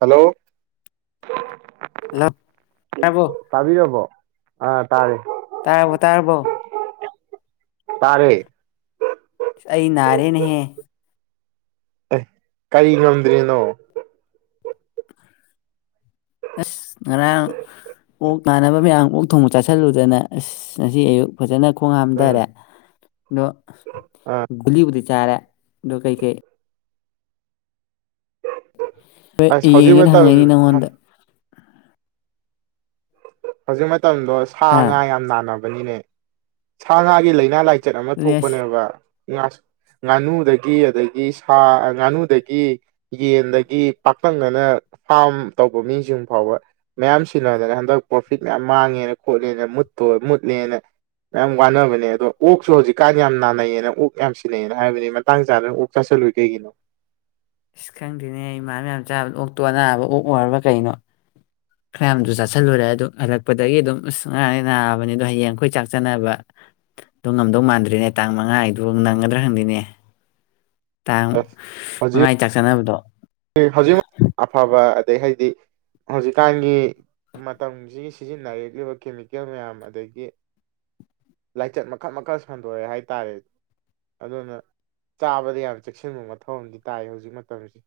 Hello ꯌꯞ ꯇꯥꯕꯣ ꯑ ꯇꯥꯔꯦ ꯇꯥꯔꯕꯣ ꯇꯥꯔꯕꯣ ꯇꯥꯔꯦ ꯑꯩ ꯅꯥꯔꯦꯅꯍꯦ ꯑꯦ ꯀꯔꯤ ꯉꯝꯗ꯭ꯔꯤꯅꯣ ꯑꯁ ꯉꯔꯥꯡ ꯑꯣꯛ ꯏꯃꯥꯟꯅꯕ ꯃꯌꯥꯝ ꯑꯣꯛ ꯊꯣꯡꯕ ꯆꯥꯁꯤꯜꯂꯨꯗꯅ ꯑꯁ ꯉꯁꯤ ꯑꯌꯨꯛ ꯐꯖꯅ ꯈꯣꯡ ꯎꯝ ꯍꯥꯥꯝꯊꯔꯦ ꯑꯗꯣ ꯑꯥ ꯒꯨꯂꯤꯕꯨꯗꯤ ꯆꯥꯔꯦ ꯑꯗꯨ ꯀꯩ ꯀꯩ ꯑꯁ ꯍꯣꯏ ꯍꯧꯖꯤꯛ ꯌꯦꯡꯒꯦꯅ ꯃꯇꯝ ꯍꯪꯉꯛꯏꯅꯤ ꯅꯪꯉꯣꯟꯗ꯫ ꯍꯧꯖꯤꯛꯃꯛ ꯃꯇꯝꯗꯣ ꯁꯥ ꯉꯥ ꯍꯥ ꯌꯥꯝ ꯅꯥꯅꯕ [unintelligible] ꯅꯦ ꯁꯥ ꯉꯥꯒꯤ ꯂꯥꯏꯅꯥ ꯂꯥꯏ ꯆꯠ ꯑꯃ ꯑꯗꯨꯅꯦ ꯑꯁ ꯊꯣꯛꯄꯅꯦꯕ ꯉꯥꯅꯨꯗꯒꯤ ꯑꯗꯒꯤ ꯁꯥ ꯉꯥꯅꯨꯗꯒꯤ ꯌꯦꯟꯗꯒꯤ ꯄꯥꯛꯇꯛꯅꯅ ꯐꯥꯝ ꯇꯧꯕ ꯃꯤꯁꯤꯡ ꯐꯥꯎꯕ ꯃꯌꯥꯝ ꯁꯤꯟꯅꯗꯅ ꯍꯟꯗꯛ ꯄ꯭ꯔꯣꯐꯤꯠ ꯃꯌꯥꯝ ꯃꯥꯡꯉꯦꯅ ꯈꯣꯠꯂꯦꯅ ꯃꯨꯠꯇꯣ ꯃꯨꯠꯂꯦꯅ ꯃꯌꯥꯝ ꯋꯥꯅꯕꯅꯦ ꯑꯗꯣ ꯑꯣꯛꯁꯨ ꯍꯧꯖꯤꯛꯀꯥꯟ ꯌꯥꯝ ꯅꯥꯅꯩꯌꯦꯅ ꯑꯣꯛ ꯌꯥꯝ ꯁꯤꯅꯩꯑꯦꯅ ꯍꯥꯏꯕꯅꯤ ꯃꯇꯥꯡ ꯆꯥꯗꯅ ꯑꯣꯛ ꯆꯥꯁꯤꯜꯂꯨꯏ ꯀꯩꯒꯤꯅꯣ ꯑꯁ ꯈꯪꯗꯦꯅꯦ ꯏꯃꯥꯅꯕ ꯃꯌꯥꯝ ꯆꯥꯕꯗ ꯑꯣꯛꯇꯣ ꯑꯅꯥꯕ ꯑꯣꯛ ꯑꯣꯏꯔꯕ ꯀꯩꯅꯣ ꯈꯔꯌꯥꯝꯁꯨ ꯆꯥꯁꯤꯜꯂꯨꯔꯦ ꯑꯗꯨ ꯍꯜꯂꯛꯄꯗꯒꯤ ꯑꯗꯨꯝ ꯑꯁ ꯉꯔꯥꯡꯗꯩ ꯅꯥꯕꯅꯦ ꯑꯗꯣ ꯍꯌꯦꯡ ꯑꯩꯈꯣꯏ ꯆꯥꯛ ꯆꯅꯕꯗꯣ ꯉꯝꯗꯧ ꯃꯥꯟꯗ꯭ꯔꯦꯅꯦ ꯇꯥꯡ ꯃꯉꯥ ꯍꯥꯏꯗꯣ ꯅꯪꯒꯗ꯭ꯔꯥ ꯈꯪꯗꯦꯅꯦ ꯇꯥꯡ ꯑꯁ ꯍꯧꯖꯤꯛ ꯃꯉꯥꯥꯏ ꯆꯥꯛ ꯆꯠꯅꯕꯗꯣ ꯍꯧꯖꯤꯛ ꯑꯐꯕ ꯑꯗꯩ ꯍꯥꯏꯗꯤ ꯍꯧꯖꯤꯛꯀꯥꯟꯒꯤ ꯃꯇꯝꯁꯤꯒꯤ ꯁꯤꯖꯤꯟꯅꯔꯛꯂꯤꯕ ꯀꯦꯃꯤꯀꯦꯜ ꯃꯌꯥꯝ ꯑꯗꯒꯤ ꯂꯥꯏꯆꯠ ꯃꯈꯜ ꯃꯈꯜ ꯁꯟꯗꯣꯔꯛꯑꯦ ꯍꯥꯏꯇꯥꯔꯦ ꯑꯗꯨꯅ ꯆꯥꯕꯗ ꯌꯥꯝ ꯆꯦꯛꯁꯤꯟꯕ ꯃꯊꯧ ꯑꯃꯗꯤ ꯇꯥꯏ ꯍꯧꯖꯤꯛ ꯃꯇꯝꯁꯦ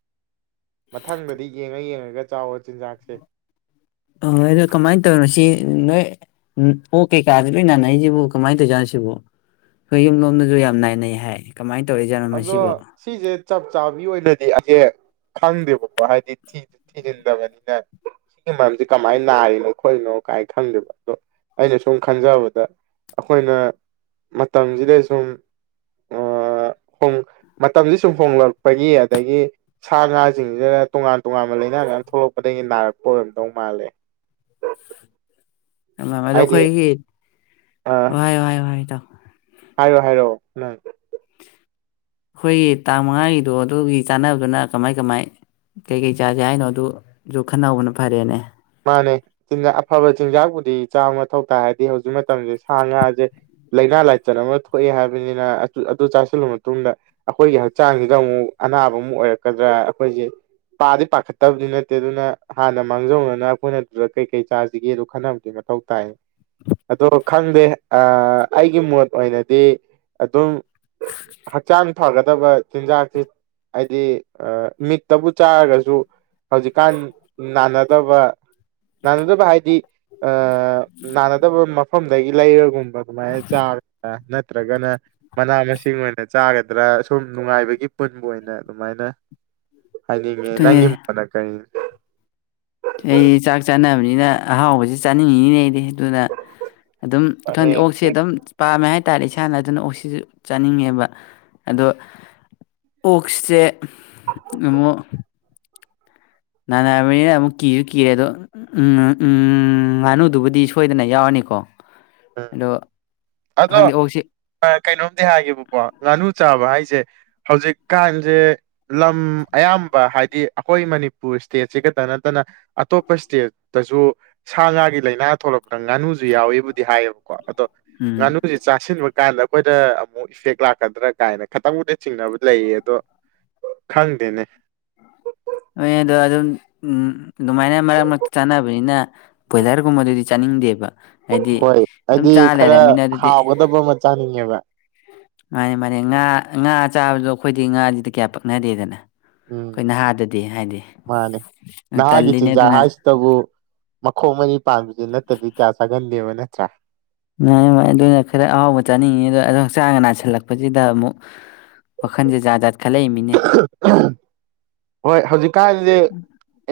ꯃꯊꯪꯗꯗꯤ ꯌꯦꯡꯉ ꯌꯦꯡꯉꯒ ꯆꯥꯑꯣ ꯆꯤꯟꯖꯥꯥꯛꯁꯦ ꯍꯣꯏ ꯑꯗꯣ ꯀꯃꯥꯏꯅ ꯇꯧꯔꯤꯅꯣ ꯁꯤ ꯅꯣꯏ ꯑꯣꯛ ꯀꯩꯀꯥꯗ ꯂꯣꯏ ꯅꯥꯅꯩꯁꯤꯕꯨ ꯀꯃꯥꯏꯅ ꯇꯧꯔꯤꯖꯥꯠꯅꯣ ꯁꯤꯕꯨ ꯑꯩꯈꯣꯏ ꯌꯨꯝ ꯂꯣꯝꯗꯁꯨ ꯌꯥꯝ ꯅꯥꯅꯩ ꯍꯥꯏ ꯀꯃꯥꯏꯅ ꯇꯧꯔꯤꯖꯥꯠꯅꯣ ꯑꯗꯣ ꯃꯁꯤꯕꯣ ꯁꯤꯁꯦ ꯆꯞ ꯆꯥꯕꯤ ꯑꯣꯏꯅꯗꯤ ꯑꯩꯁꯦ ꯈꯪꯗꯦꯕꯀꯣ ꯍꯥꯏꯗꯤ ꯊꯤꯖꯤꯟꯗꯕꯅꯤꯅ ꯁꯤꯒꯤ ꯃꯔꯝꯁꯦ ꯀꯃꯥꯏꯅ ꯅꯥꯔꯤꯅꯣ ꯈꯣꯠꯂꯤꯅꯣ ꯀꯥꯏꯅ ꯈꯪꯗꯦꯕ ꯑꯗꯣ ꯑꯩꯅ ꯁꯨꯝ ꯈꯟꯖꯕꯗ ꯑꯩꯈꯣꯏꯅ ꯃꯇꯝꯁꯤꯗ ꯁꯨꯝ ꯑꯥ ꯃꯇꯝꯁ ꯁꯨꯝ ꯍꯣꯡꯂꯛꯄꯒꯤ ꯑꯗꯒꯤ ꯁꯥ ꯉꯥꯁꯤꯡꯁꯤꯅ ꯇꯣꯉꯥꯟ ꯇꯣꯉꯥꯟꯕ ꯂꯥꯏꯅꯥ ꯃꯌꯥꯝ ꯊꯣꯛꯂꯛꯄꯗꯒꯤ ꯅꯥꯔꯛꯄ ꯑꯣꯏꯔꯝꯗꯧ ꯃꯥꯜꯂꯦ [inaudible] ꯑꯗꯣ ꯍꯥꯏꯗꯤ ꯑꯩꯈꯣꯏꯒꯤ ꯍꯥꯏꯑꯣ ꯍꯥꯏꯑꯣ ꯏꯇꯥꯎ ꯍꯥꯏꯔꯛꯑꯣ ꯍꯥꯏꯔꯛꯑꯣ ꯅꯪ ꯑꯩꯈꯣꯏꯒꯤ ꯇꯥꯡ ꯃꯉꯥꯒꯤꯗꯣ ꯑꯗꯨꯒꯤ ꯆꯥꯟꯅꯕꯗꯨꯅ ꯀꯃꯥꯏ ꯀꯃꯥꯏ ꯀꯩꯀꯩ ꯆꯥꯁꯦ ꯍꯥꯏꯅꯣ ꯑꯗꯨꯁꯨ ꯈꯟꯅꯍꯧꯕꯅ ꯐꯔꯦꯅꯦ ꯃꯥꯟꯅꯦ ꯑꯐꯕ ꯆꯤꯟꯖꯥꯛꯄꯨꯗꯤ ꯆꯥꯕ ꯃꯊꯧ ꯇꯥꯏ ꯍꯥꯏꯔꯗꯤ ꯍꯧꯖꯤꯛ ꯃꯇꯝꯁꯦ ꯁꯥ ꯉꯥꯁꯦ ꯂꯥꯏꯅꯥ ꯂꯥꯏꯆꯠ ꯑꯃ ꯊꯣꯛꯑꯦ ꯍꯥꯏꯕꯅꯤꯅ ꯑꯗꯨ ꯆꯥꯁꯤꯜꯂꯨꯔ ꯃꯇꯨꯡꯗ ꯑꯩꯈꯣꯏꯒꯤ ꯍꯛꯆꯥꯡꯁꯤꯗ ꯑꯃꯨꯛ ꯑꯅꯥꯕ ꯑꯃꯨꯛ ꯑꯣꯏꯔꯛꯀꯗ꯭ꯔꯥ ꯑꯩꯈꯣꯏꯁꯦ ꯄꯥꯗꯤ ꯄꯥꯈꯠꯇꯕꯗꯤ ꯅꯠꯇꯦ ꯑꯗꯨꯅ ꯍꯥꯟꯅ ꯃꯥꯡꯖꯧꯅꯅ ꯑꯩꯈꯣꯏꯅ ꯑꯗꯨꯗ ꯀꯩꯀꯩ ꯆꯥꯁꯤꯒꯦꯗꯣ ꯈꯟꯅꯕꯒꯤ ꯃꯊꯧ ꯇꯥꯏ ꯑꯗꯣ ꯈꯪꯗꯦ ꯑꯩꯒꯤ ꯃꯣꯠ ꯑꯣꯏꯅꯗꯤ ꯑꯗꯨꯝ ꯍꯛꯆꯥꯡ ꯐꯒꯗꯕ ꯆꯤꯟꯖꯥꯛꯁꯤ ꯍꯥꯏꯗꯤ ꯃꯤꯠꯇꯕꯨ ꯆꯥꯔꯒꯁꯨ ꯍꯧꯖꯤꯛꯀꯥꯟ ꯅꯥꯅꯗꯕ ꯅꯥꯅꯗꯕ ꯍꯥꯏꯗꯤ ꯑ ꯅꯥꯅꯗꯕ ꯃꯐꯝꯗꯒꯤ ꯂꯩꯔꯒꯨꯝꯕ ꯑꯗꯨꯃꯥꯏꯅ ꯆꯥꯒꯗ꯭ꯔꯥ ꯅꯠꯇ꯭ꯔꯒꯅ ꯃꯅꯥ ꯃꯁꯤꯡ ꯑꯣꯏꯅ ꯆꯥꯒꯗ꯭ꯔꯥ ꯁꯨꯝ ꯅꯨꯡꯉꯥꯏꯕꯒꯤ ꯄꯨꯟꯕ ꯑꯣꯏꯅ ꯑꯗꯨꯃꯥꯏꯅ ꯍꯥꯏꯅꯤꯡꯉꯦ ꯅꯪꯒꯤ ꯑꯗꯨꯅꯦ ꯃꯣꯠꯅ ꯀꯔꯤ ꯑꯩꯗꯤ ꯆꯥꯛ ꯆꯥꯅꯕꯅꯤꯅ ꯑꯍꯥꯎꯕꯁꯤ ꯆꯥꯅꯤꯡꯉꯤꯅꯤꯅꯦ ꯑꯩꯗꯤ ꯑꯗꯨꯅ ꯑꯗꯨꯝ ꯈꯪꯗꯦ ꯑꯣꯛꯁꯦ ꯑꯗꯨꯝ ꯄꯥꯝꯃꯦ ꯍꯥꯏꯇꯥꯔꯦ ꯏꯁꯥꯅ ꯑꯗꯨꯅ ꯑꯣꯛꯁꯤꯁꯨ ꯆꯥꯅꯤꯡꯉꯦꯕ ꯑꯗꯣ ꯑꯣꯛꯁꯦ ꯑꯃꯨꯛ ꯅꯥꯅꯔꯕꯅꯤꯅ ꯑꯃꯨꯛ ꯀꯤꯁꯨ ꯀꯤꯔꯦ ꯑꯗꯣ ꯎꯝ ꯎꯝ ꯉꯥꯅꯨꯗꯨꯕꯨꯗꯤ ꯁꯣꯏꯗꯅ ꯌꯥꯎꯔꯅꯤꯀꯣ ꯎꯝ ꯑꯗꯣ ꯑꯗꯣ ꯈꯪꯗꯦ ꯑꯣꯛꯁꯤ ꯀꯩꯅꯣꯝꯗꯤ ꯍꯥꯏꯒꯦꯕꯀꯣ ꯉꯥꯅꯨ ꯆꯥꯕ ꯍꯥꯏ ꯑꯩꯁꯦ ꯍꯧꯖꯤꯛꯀꯥꯟꯁꯦ ꯂꯝ ꯑꯌꯥꯝꯕ ꯍꯥꯏꯗꯤ ꯑꯩꯈꯣꯏ ꯃꯅꯤꯄꯨꯔ ꯏꯁꯇꯦꯠꯁꯤꯒꯇ ꯅꯠꯇꯅ ꯑꯇꯣꯞꯄ ꯏꯁꯇꯦꯠꯇꯁꯨ ꯁꯥ ꯉꯥꯒꯤ ꯂꯥꯏꯅꯥ ꯊꯣꯛꯂꯛꯄꯗ ꯉꯥꯅꯨꯁꯨ ꯌꯥꯎꯋꯤꯕꯨꯗꯤ ꯗꯤ ꯍꯥꯏꯌꯦꯕꯀꯣ ꯑꯗꯣ ꯎꯝ ꯉꯥꯅꯨꯁꯦ ꯆꯥꯁꯤꯟꯕ ꯀꯥꯟꯗ ꯑꯩꯈꯣꯏꯗ ꯑꯃꯨꯛ ꯏꯐꯦꯛ ꯂꯥꯛꯀꯗ꯭ꯔꯥ ꯀꯥꯏꯅ ꯈꯤꯇꯪꯕꯨꯗꯤ ꯆꯤꯡꯅꯕ ꯂꯩꯌꯦ ꯑꯗꯣ ꯈꯪꯗꯦꯅꯦ ꯍꯣꯏ ꯑꯗꯣ ꯑꯗꯨꯝ ꯑꯗꯨꯃꯥꯏꯅ ꯃꯔꯛ ꯃꯔꯛꯇ ꯆꯥꯅꯕꯅꯤꯅ ꯕꯣꯏꯂꯔꯒꯨꯝꯕꯗꯨꯗꯤ ꯆꯥꯅꯤꯡꯗꯦꯕ ꯍꯥꯏꯗꯤ ꯍꯣꯏ ꯑꯗꯨꯝ ꯑꯩꯗꯤ ꯆꯥ ꯈꯔ ꯂꯩꯔꯃꯤꯅ ꯑꯗꯨꯗꯤ ꯍꯥꯎꯒꯗꯕ ꯑꯃ ꯆꯥꯅꯤꯡꯉꯦꯕ ꯃꯥꯅꯤ ꯃꯥꯅꯤ ꯉꯥ ꯉꯥ ꯆꯥꯕꯗꯣ ꯑꯩꯈꯣꯏꯗꯤ ꯉꯥꯁꯤꯗꯤ ꯀꯌꯥ ꯄꯛꯅꯗꯦꯗꯅ ꯎꯝ ꯑꯩꯈꯣꯏ ꯅꯍꯥꯗꯗꯤ ꯍꯥꯏꯗꯤ ꯃꯥꯟꯅꯦ ꯅꯍꯥꯒꯤ ꯇꯜꯂꯤꯅꯦ ꯆꯤꯟꯖꯥꯛ ꯑꯗꯨꯅ ꯍꯥꯏꯁꯤꯇꯕꯨ ꯃꯈꯣꯡ ꯑꯅꯤ ꯄꯥꯟꯕꯁ ꯅꯠꯇ꯭ꯔꯗꯤ ꯀꯌꯥ ꯆꯥꯒꯟꯗꯦꯕ ꯅꯠꯇ꯭ꯔꯥ ꯥꯏ ꯃꯥꯏ ꯑꯗꯨꯅ ꯈꯔ ꯑꯍꯥꯎꯕ ꯆꯥꯅꯤꯡꯉꯤ ꯑꯗꯣ ꯑꯗꯣ ꯍꯛꯆꯥꯡꯗ ꯅꯥꯁꯤꯜꯂꯛꯄꯁꯤꯗ ꯑꯃꯨꯛ ꯋꯥꯈꯟꯁꯦ ꯖꯥꯠꯖꯥꯠ ꯍꯣꯏ ꯍꯧꯖꯤꯛꯀꯥꯟꯗꯤ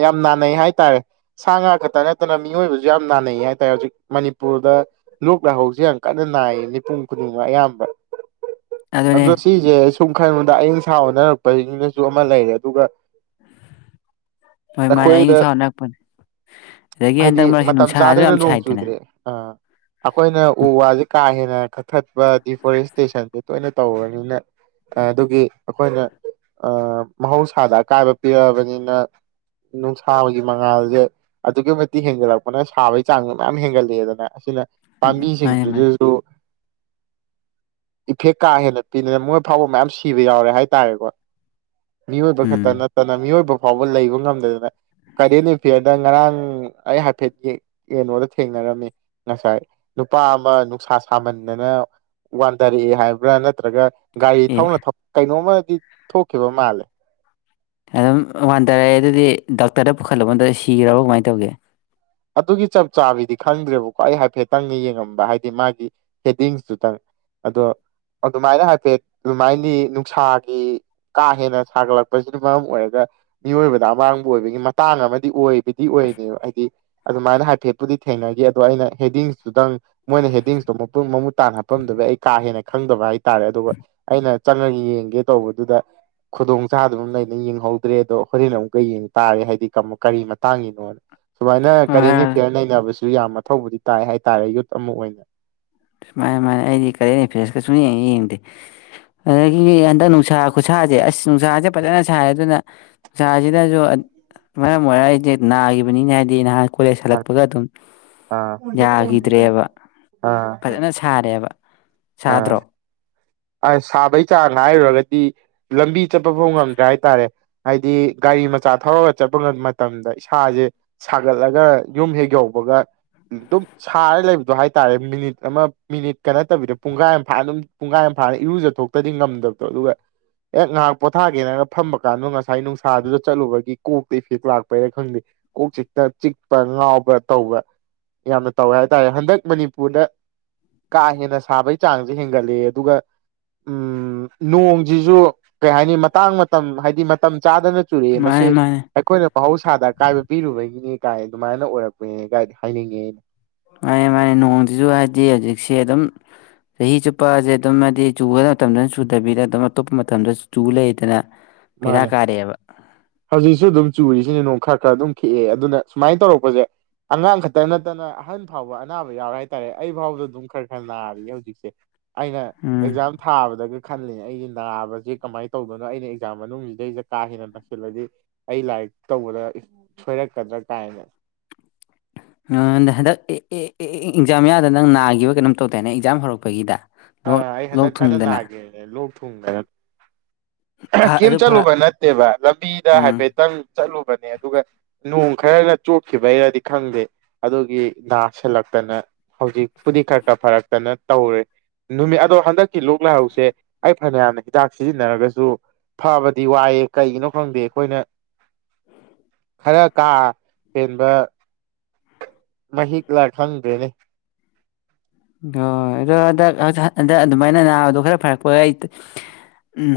ꯌꯥꯝ ꯥꯟꯅꯩ ꯍꯥꯏ ꯍꯥꯏ ꯇꯔꯦ ꯁꯥ ꯉꯥ ꯈꯛꯇ ꯅꯠꯇꯅ ꯃꯤꯑꯣꯏꯕꯁꯨ ꯌꯥꯝ ꯅꯥꯅꯩ ꯍꯥꯏꯇꯥꯔꯦ ꯍꯧꯖꯤꯛ ꯃꯅꯤꯄꯨꯔꯗ ꯂꯣꯛ ꯂꯥꯍꯧꯁꯤ ꯌꯥꯝ ꯀꯟꯅ ꯅꯥꯏꯌꯦ ꯃꯤꯄꯨꯝ ꯈꯨꯗꯤꯡꯃꯛ ꯑꯌꯥꯝꯕ ꯑꯗꯨꯅꯦ ꯑꯗꯣ ꯁꯤꯁꯦ ꯁꯨꯝ ꯈꯟꯕꯗ ꯑꯌ ꯁꯥꯥꯎꯅ ꯄꯔꯤꯅꯤꯅꯁꯨ ꯑꯃ ꯂꯩꯔꯦ ꯑꯗꯨꯒ ꯍꯣꯏ ꯃꯥꯅꯦ ꯑꯩꯈꯣꯏꯗ ꯑꯩꯅꯁꯥ ꯍꯠꯅꯔꯛꯄꯅꯦ ꯑꯗꯒꯤ ꯍꯥꯏꯗꯤ ꯍꯟꯗꯛ ꯃꯔꯛꯁꯤ ꯃꯇꯝ ꯅꯨꯡꯁꯥꯁꯨ ꯆꯥꯗꯅ ꯌꯥꯝ ꯅꯣꯡ ꯁꯥꯏꯗꯅꯦ ꯆꯨꯗ꯭ꯔꯦ ꯑꯥ ꯑꯩꯈꯣꯏꯅ ꯎ ꯋꯥꯁꯦ ꯀꯥ ꯍꯦꯟꯅ ꯀꯛꯊꯠꯄ ꯗꯤꯐꯣꯔꯦꯁꯇꯦꯁꯟꯁꯦ ꯇꯣꯏꯅ ꯇꯧꯔꯕꯅꯤꯅ ꯑꯗꯨꯒꯤ ꯑꯩꯈꯣꯏꯅ ꯃꯍꯧꯁꯥꯗ ꯑꯀꯥꯏꯕ ꯄꯤꯔꯛꯑꯕꯅꯤꯅ ꯅꯨꯡꯁꯥꯕꯒꯤ ꯃꯉꯥꯜꯁꯦ ꯑꯗꯨꯛꯀꯤ ꯃꯇꯤꯛ ꯍꯦꯟꯒꯠꯂꯛꯄꯅ ꯁꯥꯕꯒꯤ ꯆꯥꯡꯗꯣ ꯃꯌꯥꯝ ꯍꯦꯟꯒꯠꯂꯛꯑꯦꯗꯅ ꯑꯁꯤꯅ ꯃꯥꯅꯦ ꯃꯥꯅꯦ ꯄꯥꯝꯕꯤꯁꯤꯡꯗꯨꯗꯁꯨ ꯏꯐꯦꯛ ꯀꯥ ꯍꯦꯟꯅ ꯄꯤꯅꯤꯅ ꯃꯣꯏ ꯐꯥꯎꯕ ꯃꯌꯥꯝ ꯁꯤꯕ ꯌꯥꯎꯔꯦ ꯍꯥꯏꯇꯥꯔꯦꯀꯣ ꯃꯤꯑꯣ ꯑꯣꯏꯕ ꯎꯝ ꯅꯠꯇꯅ ꯃꯤꯑꯣꯕ ꯐꯥꯎꯕ ꯂꯩꯕ ꯉꯝꯗꯗꯅ ꯀꯔꯦꯟ ꯑꯦꯐꯤꯌꯥꯔꯗ ꯉꯔꯥꯡ ꯑꯩ ꯍꯥꯏꯐꯦꯠ ꯀꯩꯅꯣꯗ ꯊꯦꯡꯅꯔꯝꯃꯤ ꯉꯁꯥꯏ ꯅꯨꯄꯥ ꯑꯃ ꯅꯨꯡꯁꯥ ꯁꯥꯃꯟꯗꯅ ꯋꯥꯟꯊꯔꯛꯑꯦ ꯍꯥꯏꯕ꯭ꯔꯥ ꯅꯠꯇ꯭ꯔꯒ ꯒꯥꯔꯤ ꯑꯦ ꯊꯧꯅ ꯀꯩꯅꯣꯝꯃ ꯑꯦ ꯊꯣꯛ ꯀꯦꯕ ꯃꯥꯂꯦ ꯑꯗꯨꯝ ꯋꯥꯟꯊꯔꯛꯑꯦ ꯑꯗꯨꯗꯤ ꯗꯥꯛꯇꯔꯗ ꯄꯨꯈꯠꯂꯛꯄꯗ ꯁꯤꯈ꯭ꯔꯕ ꯀꯃꯥꯏꯅ ꯇꯧꯒꯦ ꯑꯗꯨꯒꯤ ꯆꯞ ꯆꯥꯕꯤꯗꯤ ꯈꯪꯗ꯭ꯔꯦꯕꯀꯣ ꯑꯩ ꯍꯥꯏꯐꯦꯠꯇꯪꯅ ꯌꯦꯡꯉꯝꯕ ꯍꯥꯏꯗꯤ ꯃꯥꯒꯤ ꯍꯦꯗꯤꯡꯁꯇꯨꯇꯪ ꯑꯗꯣ ꯑꯗꯨꯃꯥꯏꯅ ꯍꯥꯏꯐꯦꯠ ꯑꯗꯨꯃꯥꯏꯗꯤ ꯅꯨꯡꯁꯥꯒꯤ ꯀꯥ ꯍꯦꯟꯅ ꯁꯥꯒꯠꯂꯛꯄꯁꯤꯅ ꯃꯔꯝ ꯑꯣꯏꯔꯒ ꯃꯤꯑꯣꯏꯕꯗ ꯑꯃꯥꯡꯕ ꯑꯣꯏꯕꯒꯤ ꯃꯇꯥꯡ ꯑꯃꯗꯤ ꯑꯣꯏꯕ ꯕꯤꯗꯤ ꯑꯣꯏꯅꯦꯕ ꯍꯥꯏꯗꯤ ꯑꯗꯨꯃꯥꯏꯅ ꯍꯥꯏꯐꯦꯠꯄꯨꯗꯤ ꯊꯦꯡꯅꯈꯤ ꯑꯗꯣ ꯑꯩꯅ ꯍꯦꯗꯤꯡꯁꯇꯨꯗꯪ ꯃꯣꯏꯅ ꯍꯦꯗꯤꯡꯁꯇꯣ ꯃꯃꯨꯠ ꯇꯥꯅ ꯍꯥꯞꯐꯝꯗꯕꯤ ꯑꯩ ꯀꯥ ꯍꯦꯟꯅ ꯈꯪꯗꯕ ꯍꯥꯏꯇꯥꯥꯔꯦ ꯑꯗꯨꯒ ꯑꯩꯅ ꯆꯪꯉꯒ ꯌꯦꯡꯒꯦ ꯇꯧꯕꯗꯨꯗ ꯈꯨꯗꯣꯡ ꯆꯥꯗꯨ ꯑꯃ ꯂꯩꯅ ꯌꯦꯡꯍꯧꯗ꯭ꯔꯦ ꯑꯗꯣ ꯍꯣꯔꯦꯟ ꯑꯃꯨꯛꯀ ꯌꯦꯡ ꯇꯥꯔꯦ ꯍꯥꯏꯗꯤ ꯀꯔꯤ ꯃꯇꯥꯡꯒꯤꯅꯣꯅ ꯁꯨꯃꯥꯏꯅ ꯀꯔꯦꯟ ꯑꯦꯐꯤꯌꯔ ꯃꯥꯅꯦ ꯅꯩꯅꯕꯁꯨ ꯌꯥꯝꯅ ꯑꯊꯧꯕꯗꯤ ꯇꯥꯏ ꯍꯥꯏꯦ ꯇꯥꯔꯦ ꯌꯨꯠ ꯑꯃ ꯑꯣꯏꯅ ꯁꯨꯃꯥꯏ ꯁꯃꯥꯏꯅ ꯑꯩꯗꯤ ꯀꯔꯦꯟ ꯑꯦꯐꯤꯌꯔꯁꯀ ꯁꯨꯝ ꯌꯦꯡꯉ ꯌꯦꯡꯗꯦ ꯑꯗꯨꯗꯒꯤ ꯍꯟꯗꯛ ꯅꯨꯡꯁꯥ ꯈꯨꯠꯁꯥꯁꯦ ꯑꯁ ꯅꯨꯡꯁꯥꯁꯦ ꯐꯖꯅ ꯁꯥꯏ ꯑꯗꯨꯅ ꯅꯨꯡꯁꯥꯁꯤꯗꯁꯨ ꯃꯔꯝ ꯑꯣꯏꯔꯒ ꯑꯩꯁꯦ ꯅꯥꯈꯤꯕꯅꯤꯅ ꯍꯥꯏꯗꯤ ꯅꯍꯥꯛ ꯀꯣꯂꯦꯖ ꯍꯜꯂꯛꯄꯒ ꯑꯗꯨꯝ ꯑꯥ ꯌꯥꯈꯤꯗ꯭ꯔꯦꯕ ꯑꯥ ꯐꯖꯅ ꯁꯥꯔꯦꯕ ꯑꯥ ꯆꯥꯗ꯭ꯔꯣ ꯑ ꯁꯥꯕꯩ ꯆꯥꯡ ꯉꯥꯏꯔꯨꯔꯒꯗꯤ ꯂꯝꯕꯤ ꯆꯠꯄ ꯐꯥꯎ ꯉꯝꯗ꯭ꯔꯦ ꯍꯥꯏ ꯇꯔꯦ ꯍꯥꯏꯗꯤ ꯒꯥꯔꯤ ꯃꯆꯥ ꯊꯧꯔꯒ ꯆꯠꯄ ꯃꯇꯝꯗ ꯏꯁꯥꯁꯦ ꯁꯥꯒꯠꯂꯒ ꯌꯨꯝ ꯍꯦꯛ ꯌꯧꯕꯒ ꯑꯗꯨꯝ ꯁꯥꯔ ꯂꯩꯕꯗꯣ ꯍꯥꯏ ꯇꯥꯔꯦ ꯃꯤꯅꯤꯠ ꯑꯃ ꯃꯤꯅꯤꯠꯀ ꯅꯠꯇꯕꯤꯗ ꯄꯨꯡꯈꯥꯏ ꯑꯃ ꯐꯥꯏꯅ ꯑꯗꯨꯝ ꯄꯨꯡꯈꯥꯏ ꯑꯃ ꯁꯥꯅ ꯏꯔꯨꯖꯊꯣꯛꯇꯗꯤ ꯉꯝꯗꯕꯗꯣ ꯑꯗꯨꯒ ꯑꯦꯦꯛ ꯉꯥꯏꯍꯥꯛ ꯄꯣꯊꯥꯒꯦꯅꯒ ꯐꯝꯕ ꯀꯥꯟꯗꯣ ꯉꯁꯥꯏ ꯅꯨꯡꯁꯥꯗꯨꯗ ꯆꯠꯂꯨꯕꯒꯤ ꯀꯣꯛꯇ ꯏꯐꯦꯛ ꯂꯥꯛꯄꯩꯅ ꯈꯪꯗꯦ ꯀꯣꯛ ꯆꯤꯛꯇ ꯆꯤꯛꯄ ꯉꯥꯎꯕ ꯇꯧꯕ ꯌꯥꯝꯅ ꯇꯧꯋꯦ ꯍꯥꯏꯇꯥꯔꯦ ꯍꯟꯗꯛ ꯃꯅꯤꯄꯨꯔꯗ ꯀꯥ ꯍꯦꯟꯅ ꯁꯥꯕꯒꯤ ꯆꯥꯡꯁꯦ ꯍꯦꯟꯒꯠꯂꯛꯦ ꯑꯗꯨꯒ ꯎꯝ ꯅꯣꯡꯁꯤꯁꯨ ꯀꯩ ꯍꯥꯏꯅꯤ ꯃꯇꯥꯡ ꯃꯇꯝ ꯍꯥꯏꯗꯤ ꯃꯇꯝ ꯆꯥꯗꯅ ꯆꯨꯔꯛꯏ ꯃꯁꯤ ꯃꯥꯅꯦ ꯃꯥꯅꯦ ꯑꯩꯈꯣꯏꯅ ꯃꯍꯧꯁꯥꯗ ꯑꯀꯥꯏꯕ ꯄꯤꯔꯨꯕꯒꯤꯅꯦ ꯀꯥꯏ ꯑꯗꯨꯃꯥꯏꯅ ꯑꯣꯏꯔꯛꯄꯅꯦ ꯀꯥꯏ ꯍꯥꯏꯅꯤꯡꯉꯦ ꯑꯩꯅ ꯃꯥꯅꯦ ꯃꯥꯅꯦ ꯅꯣꯡꯁꯤꯁꯨ ꯍꯥꯏꯗꯤ ꯍꯧꯖꯤꯛꯁꯦ ꯑꯗꯨꯝ ꯆꯍꯤ ꯆꯨꯞꯄꯁꯦ ꯑꯗꯨꯝ ꯍꯥꯏꯗꯤ ꯆꯨꯒꯗ ꯃꯇꯝꯗ ꯆꯨꯗꯕꯤꯗ ꯑꯗꯨꯝ ꯑꯇꯣꯞꯄ ꯃꯇꯝꯗꯁꯨ ꯆꯨ ꯂꯩꯗꯅ ꯕꯦꯔꯥ ꯃꯥꯅꯦ ꯀꯥꯔꯛꯑꯦꯕ ꯍꯧꯖꯤꯛꯁꯨ ꯑꯗꯨꯝ ꯆꯨꯔꯤꯁꯤ ꯁꯤꯅ ꯅꯨꯡ ꯈꯔ ꯈꯔ ꯑꯗꯨꯝ ꯈꯤꯛꯑꯦ ꯑꯗꯨꯅ ꯁꯨꯃꯥꯏꯅ ꯇꯧꯔꯛꯄꯁꯦ ꯑꯉꯥꯡ ꯈꯛꯇ ꯅꯠꯇꯅ ꯑꯍꯟ ꯐꯥꯎꯕ ꯑꯅꯥꯕ ꯌꯥꯎꯔꯦ ꯍꯥꯏꯇꯥꯔꯦ ꯑꯩ ꯐꯥꯎꯕꯗ ꯑꯗꯨꯝ ꯈꯔ ꯈꯔ ꯅꯥꯔꯤꯌꯦ ꯍꯧꯖꯤꯛꯁꯦ ꯑꯩꯅ ꯎꯝ ꯑꯦꯛꯖꯥꯝ ꯊꯥꯕꯗꯒꯤ ꯈꯜꯂꯦ ꯑꯩ ꯅꯥꯕꯒꯤ ꯀꯃꯥꯏ ꯇꯧꯕꯅꯣ ꯑꯩꯅ ꯑꯦꯛꯖꯥꯝ ꯃꯅꯨꯡꯁꯤꯗꯩꯗ ꯀꯥ ꯍꯦꯟꯅ ꯅꯥꯁꯤꯜꯂꯗꯤ ꯑꯩ ꯂꯥꯏꯔꯤꯛ ꯇꯧꯕꯗ ꯁꯣꯏꯔꯛꯀꯗ꯭ꯔꯥ ꯀꯥꯏꯅ ꯑ ꯍꯟꯗꯛ ꯑꯦ ꯑꯦ ꯑꯦ ꯑꯦꯛꯖꯥꯝ ꯃꯌꯥꯗ ꯅꯪ ꯅꯥꯒꯤꯕ ꯀꯩꯅꯣꯝ ꯇꯧꯗꯥꯏꯅꯦ ꯑꯦꯛꯖꯥꯝ ꯍꯧꯔꯛꯄꯒꯤꯗ ꯑ ꯂꯣꯛ ꯑꯩ ꯂꯣꯛ ꯍꯟꯗꯛ ꯀꯟꯅ ꯊꯨꯡꯗꯅ ꯅꯥꯒꯤꯃꯦ ꯂꯣꯛ ꯊꯨꯡ ꯐ [inaudible] ꯀꯦꯝ ꯑꯗꯨ ꯐ ꯆꯠꯂꯨꯕ ꯅꯠꯇꯦꯕ ꯂꯝꯕꯤꯗ ꯎꯝ ꯍꯥꯏꯐꯦꯠꯇꯪ ꯆꯠꯂꯨꯕꯅꯦ ꯑꯗꯨꯒ ꯅꯣꯡ ꯈꯔꯅ ꯆꯣꯠꯈꯤꯕꯩꯔꯗꯤ ꯈꯪꯗꯦ ꯑꯗꯨꯒꯤ ꯅꯥꯁꯤꯜꯂꯛꯇꯅ ꯍꯧꯖꯤꯛꯄꯨꯗꯤ ꯈꯔ ꯈꯔ ꯐꯔꯛꯇꯅ ꯇꯧꯔꯦ꯫ ꯅꯨꯃꯤꯠ ꯑꯗꯣ ꯍꯟꯗꯛꯀꯤ ꯂꯣꯛ ꯂꯥꯏꯍꯧꯁꯦ ꯑꯩ ꯐꯅꯌꯥꯝꯅ ꯍꯤꯗꯥꯛ ꯁꯤꯖꯤꯟꯅꯔꯒꯁꯨ ꯐꯕꯗꯤ ꯋꯥꯏꯑꯦ ꯀꯩꯒꯤꯅꯣ ꯈꯪꯗꯦ ꯑꯩꯈꯣꯏꯅ [unintelligible] ꯈꯔ ꯀꯥ ꯍꯦꯟꯕ ꯃꯍꯤꯛꯂ ꯈꯪꯗ꯭ꯔꯦꯅꯦ꯫ ꯑꯣ ꯑꯗꯣ ꯍꯟꯗꯛ ꯍꯟꯗꯛ ꯑꯗꯨꯃꯥꯏꯅ ꯅꯥꯕꯗꯣ ꯈꯔ ꯐꯔꯛꯄ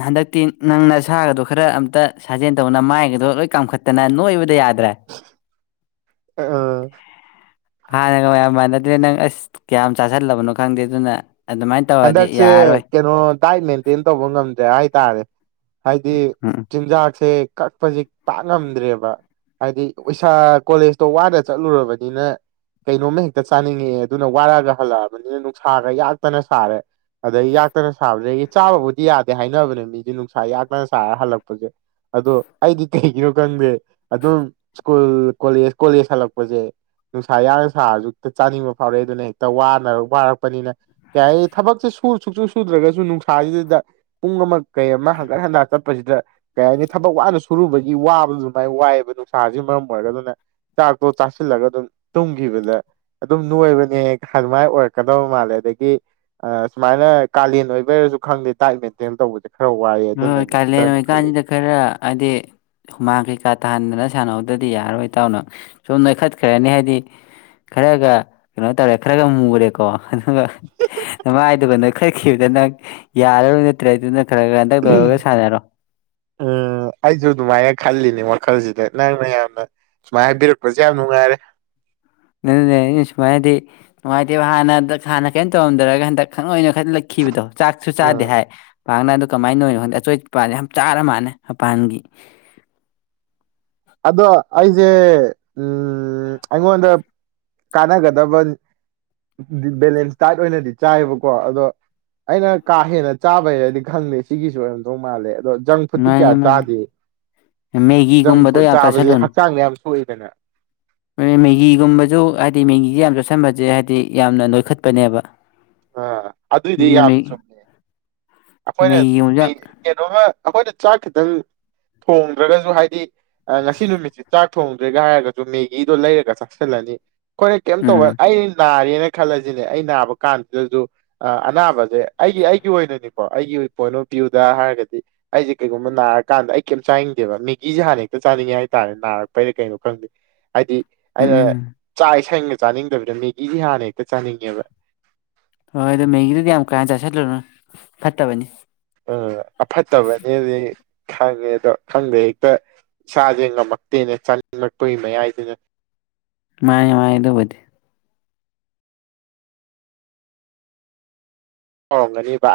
ꯍꯟꯗꯛꯇꯤ ꯅꯪꯅ ꯅꯁꯥꯒꯗꯣ ꯈꯔ ꯑꯝꯇ ꯁꯥꯖꯦꯟ ꯇꯧꯅ ꯅꯃꯥꯏꯒꯗꯣ ꯂꯣꯏ ꯀꯥꯝꯈꯠꯇꯅ ꯅꯣꯏꯕꯗ ꯌꯥꯗ ꯑꯥ ꯍꯥꯟꯅꯒ ꯃꯌꯥꯝ ꯃꯥꯟꯅꯗ꯭ꯔꯦ ꯅꯪ ꯑꯁ ꯀꯌꯥꯝ ꯆꯥꯥꯁꯜꯂꯕꯅꯣ ꯈꯪꯗꯦ ꯑꯗꯨꯅ ꯑꯗꯨꯃꯥꯏꯅ ꯇꯧꯔꯗꯤ ꯍꯟꯗꯛꯁꯦ ꯌꯥꯔꯔꯣꯏ ꯀꯩꯅꯣ ꯗꯥꯏꯠ ꯃꯦꯟꯇꯦꯟ ꯇꯧꯕ ꯉꯝ [unintelligible] ꯍꯥꯏ ꯇꯥꯔꯦ꯫ ꯍꯥꯏꯗꯤ ꯎꯝ ꯎꯝ ꯆꯤꯟꯖꯥꯛꯁꯦ ꯀꯛꯄꯖꯤ ꯄꯥꯛ ꯉꯝꯗ꯭ꯔꯦꯕ ꯍꯥꯏꯗꯤ ꯑꯣꯏꯁꯥ ꯀꯣꯂꯦꯖꯇꯣ ꯋꯥꯅ ꯆꯠꯂꯨꯔꯕꯅꯤꯅ ꯀꯩꯅꯣꯝꯃ ꯍꯦꯛꯇ ꯆꯥꯅꯤꯡꯉꯛꯑꯦ ꯑꯗꯨꯅ ꯋꯥꯔꯒ ꯍꯜꯂꯛꯑꯕꯅꯤꯅ ꯅꯨꯡꯁꯥꯒ ꯌꯥꯛꯇꯅ ꯁꯥꯔꯦ ꯑꯗꯩ ꯌꯥꯛꯇꯅ ꯁꯥꯕꯗꯒꯤ ꯆꯥꯕꯕꯨꯗꯤ ꯌꯥꯗꯦ ꯍꯥꯏꯅꯕꯅꯦ ꯃꯤꯗꯤ ꯅꯨꯡꯁꯥ ꯌꯥꯛꯇꯅ ꯁꯥꯔ ꯍꯜꯂꯛꯄꯖꯦ ꯑꯗꯣ ꯑꯩꯗꯤ ꯀꯩꯒꯤꯅꯣ ꯈꯪꯗꯦ ꯑꯗꯨꯝ ꯁ꯭ꯀꯨꯜ ꯀꯣꯂꯦꯖ ꯀꯣꯂꯦꯖ ꯍꯜꯂꯛꯄꯖꯦ ꯅꯨꯡꯁꯥ ꯌꯥꯛꯅ ꯁꯥꯔꯖꯨ ꯍꯦꯛꯇ ꯆꯥꯅꯤꯡꯕ ꯐꯥꯎꯔꯛꯑꯦ ꯑꯗꯨꯅ ꯍꯦꯛꯇ ꯋꯥꯅ ꯋꯥꯔꯛꯄꯅꯤꯅ ꯀꯩ ꯍꯥꯏꯅꯤ ꯊꯕꯛꯁꯦ ꯁꯨ ꯁꯨꯛꯁꯨ ꯁꯨꯗ꯭ꯔꯒꯁꯨ ꯅꯨꯡꯁꯥꯁꯤꯗ ꯄꯨꯡ ꯑꯃ ꯀꯩ ꯑꯃ ꯍꯟꯒꯠ ꯍꯟꯗ ꯆꯠꯄꯁꯤꯗ ꯀꯩ ꯍꯥꯏꯅꯤ ꯊꯕꯛ ꯋꯥꯅ ꯁꯨꯔꯨꯕꯒꯤ ꯋꯥꯕꯗ ꯑꯗꯨꯃꯥꯏꯅ ꯋꯥꯏꯑꯦꯕ ꯅꯨꯡꯁꯥꯁꯤꯅ ꯃꯔꯝ ꯑꯣꯏꯔꯒ ꯑꯗꯨꯅ ꯆꯥꯛꯇꯣ ꯆꯥꯁꯤꯜꯂꯒ ꯑꯗꯨꯝ ꯇꯨꯝꯈꯤꯕꯗ ꯑꯗꯨꯝ ꯅꯣꯏꯕꯅꯦ ꯑꯗꯨꯃꯥꯏ ꯑꯣꯏꯔꯛꯀꯗꯕ ꯃꯥꯜꯂꯦ ꯑꯗꯒꯤ ꯑ ꯁꯨꯃꯥꯏꯅ ꯀꯥꯂꯦꯟ ꯑꯣꯏꯕꯩꯔꯁꯨ ꯈꯪꯗꯦ ꯇꯥꯏꯠ ꯃꯦꯟꯇꯦꯜ ꯇꯧꯕꯖꯦ ꯍꯣꯏ ꯀꯥꯂꯦꯟ ꯑꯣꯏꯔꯤ ꯀꯥꯟꯁꯤꯗ ꯈꯔ ꯍꯥꯏꯗꯤ ꯍꯨꯃꯥꯡ ꯀꯩꯀꯥ ꯇꯥꯍꯟꯗꯅ ꯁꯥꯟꯅꯍꯧꯗꯔꯗꯤ ꯌꯥꯔꯔꯣꯏ ꯏꯇꯥꯎ ꯅꯪ ꯁꯨꯝ ꯅꯣꯏꯈꯠꯈ꯭ꯔꯅꯤ ꯍꯥꯏꯗꯤ ꯈꯔꯒ ꯀꯩꯅꯣ ꯇꯧꯔꯦ ꯈꯔꯒ ꯃꯨꯨꯔꯦꯀꯣ ꯑꯗꯨꯒ ꯅꯃꯥꯥꯏꯗꯨꯒ ꯅꯣꯏ ꯈꯠꯈꯤꯕꯗ ꯅꯪ ꯌꯥꯔꯔꯣꯏ ꯅꯠꯇ꯭ꯔꯗꯤ ꯅꯪ ꯈꯔ ꯈꯔ ꯍꯟꯗꯛ ꯎꯝ ꯇꯧꯔꯒ ꯁꯥꯟꯅꯔꯣ ꯑ ꯑꯩꯖꯨ ꯑꯗꯨꯃꯥꯏꯅ ꯈꯜꯂꯤꯅꯦ ꯋꯥꯈꯜꯖꯤꯗ ꯅꯪꯅ ꯌꯥꯝꯅ ꯁꯨꯃꯥꯏꯅ ꯍꯥꯏꯕꯤꯔꯛꯄꯖꯦ ꯌꯥꯝ ꯅꯨꯡꯉꯥꯏꯔꯦ꯫ ꯑꯗꯨꯅꯦ ꯑꯩꯅ ꯁꯨꯃꯥꯏꯅꯗꯤ ꯅꯨꯡꯉꯥꯏꯇꯦꯕ ꯍꯥꯟꯅ ꯍꯥꯟꯅ ꯀꯩꯝ ꯇꯧꯔꯝꯗꯔꯒ ꯍꯟꯗꯛ ꯈꯪꯅꯣꯏ ꯅꯣꯏ ꯈꯠꯂꯛꯈꯤꯕꯗꯣ ꯆꯥꯛꯁꯨ ꯆꯥꯗꯦ ꯎꯝ ꯍꯥꯏ ꯄꯥꯛꯅ ꯑꯗꯣ ꯀꯃꯥꯏ ꯅꯣꯢꯔꯤꯅꯣ ꯈꯪꯗꯦ ꯑꯆꯣꯏꯠꯄꯥꯖꯦ ꯌꯥꯝ ꯆꯥꯔ ꯃꯥꯥꯟꯂꯦ ꯃꯄꯥꯟꯒꯤ ꯑꯗꯣ ꯑꯩꯖꯦ ꯎꯝ ꯑꯩꯉꯣꯟꯗ ꯀꯥꯟꯅꯒꯗꯕ ꯕꯦꯂꯦꯟꯁ ꯗꯥꯏꯠ ꯑꯣꯏꯅꯗꯤ ꯆꯥꯏꯌꯦꯕꯀꯣ ꯑꯗꯣ ꯑꯩꯅ ꯀꯥ ꯍꯦꯟꯅ ꯆꯥꯕꯩꯔꯗꯤ ꯈꯪꯗꯦ ꯁꯤꯒꯤꯁꯨ ꯑꯣꯏꯔꯝꯗꯧ ꯃꯥꯜꯂꯦ꯫ ꯑꯗꯣ ꯖꯪ ꯐꯨꯗꯇꯤ ꯃꯥꯅꯤ ꯀꯌꯥ ꯃꯥꯅꯦ ꯆꯥꯗꯦ ꯃꯦꯒꯤꯒꯨꯝꯕꯗ ꯁꯦ ꯍꯛꯆꯥꯡꯅꯦ ꯁꯨꯣꯏꯕꯅ ꯃꯦꯒꯤꯒꯨꯝꯕꯁꯨ ꯍꯥꯏꯕꯗꯤ ꯃꯦꯒꯤꯁꯦ ꯌꯥꯝ ꯆꯣꯠꯁꯟꯕꯁꯦ ꯍꯥꯏꯕꯗꯤ ꯌꯥꯝꯅ ꯅꯣꯏꯈꯠꯄꯅꯦꯕ ꯑ ꯑꯗꯨꯏꯗꯤ ꯑꯗꯨꯅ ꯌꯥꯝ ꯃꯦ ꯆꯨꯝꯃꯦ ꯑꯩꯈꯣꯏꯅ ꯃꯦꯒꯤꯒꯨꯝꯕꯁꯨ ꯌꯥꯝ ꯀꯩꯅꯣꯝꯃ ꯑꯩꯈꯣꯏꯗ ꯆꯥꯛ ꯈꯤꯇꯪ ꯊꯣꯡꯗ꯭ꯔꯒꯁꯨ ꯍꯥꯏꯗꯤ ꯉꯁꯤ ꯅꯨꯃꯤꯠꯁꯤ ꯆꯥꯛ ꯊꯣꯡꯗ꯭ꯔꯦꯒ ꯍꯥꯏꯔꯒꯁꯨ ꯃꯦꯒꯤꯗꯣ ꯂꯩꯔꯒ ꯆꯥꯛꯁꯤꯜꯂꯅꯤ ꯑꯩꯈꯣꯏ ꯀꯦꯝ ꯇꯧꯕ ꯎꯝ ꯑꯩ ꯅꯥꯔꯤ ꯅꯔꯤꯅ ꯈꯜꯂꯁꯤꯅꯦ ꯑꯩ ꯅꯥꯕ ꯀꯥꯟꯁꯤꯗꯁꯨ ꯑꯅꯥꯕꯁꯦ ꯑꯩꯒꯤ ꯑꯩꯒꯤ ꯑꯣꯏꯅꯅꯦ ꯀꯣ ꯑꯩꯒꯤ ꯄꯣꯏꯟ ꯑꯣꯐ ꯚꯤꯌꯨꯗ ꯍꯥꯏꯔꯒꯗꯤ ꯑꯩꯁꯦ ꯀꯩꯒꯨꯝꯕ ꯅꯥꯔꯀꯥꯟꯗ ꯑꯩ ꯀꯩꯝ ꯆꯥꯅꯤꯡꯗꯦꯕ ꯃꯦꯒꯤꯁꯦ ꯍꯥꯟꯅ ꯍꯦꯛꯇ ꯆꯥꯅꯤꯡꯉꯦ ꯍꯥꯏ ꯇꯔꯦ ꯅꯥꯔꯛꯄꯩꯗ ꯀꯩꯅꯣ ꯈꯪꯗꯦ ꯍꯥꯏꯗꯤ ꯎꯝ ꯑꯩꯅ ꯎꯝ ꯆꯥꯛ ꯆꯥꯅꯤꯡꯗꯕꯤꯗ ꯃꯦꯒꯤ ꯍꯥꯟꯅ ꯍꯦꯛꯇ ꯆꯥꯅꯤꯡꯉꯦꯕ ꯍꯣꯏ ꯑꯗꯨ ꯃꯦꯒꯤꯗꯨꯗꯤ ꯌꯥꯝ ꯀꯥꯟ ꯆꯥꯁꯤꯠꯂꯨꯅꯨ ꯐꯠꯇꯕꯅꯤ ꯑ ꯑꯐꯠꯇꯕꯅꯦꯗꯤ ꯈꯪꯉꯦ ꯑꯗꯣ ꯈꯪꯗꯦ ꯍꯦꯛꯇ ꯏꯁꯥꯁꯦ ꯉꯝꯃꯛꯇꯦꯅꯦ ꯆꯥꯅꯤꯡꯂꯄꯒꯤ ꯃꯌꯥꯏꯗꯨꯅꯦ ꯃꯥꯅꯦ ꯃꯥꯅꯦ ꯑꯗꯨꯕꯨꯗꯤ ꯍꯥꯎꯔꯝꯒꯅꯤꯕ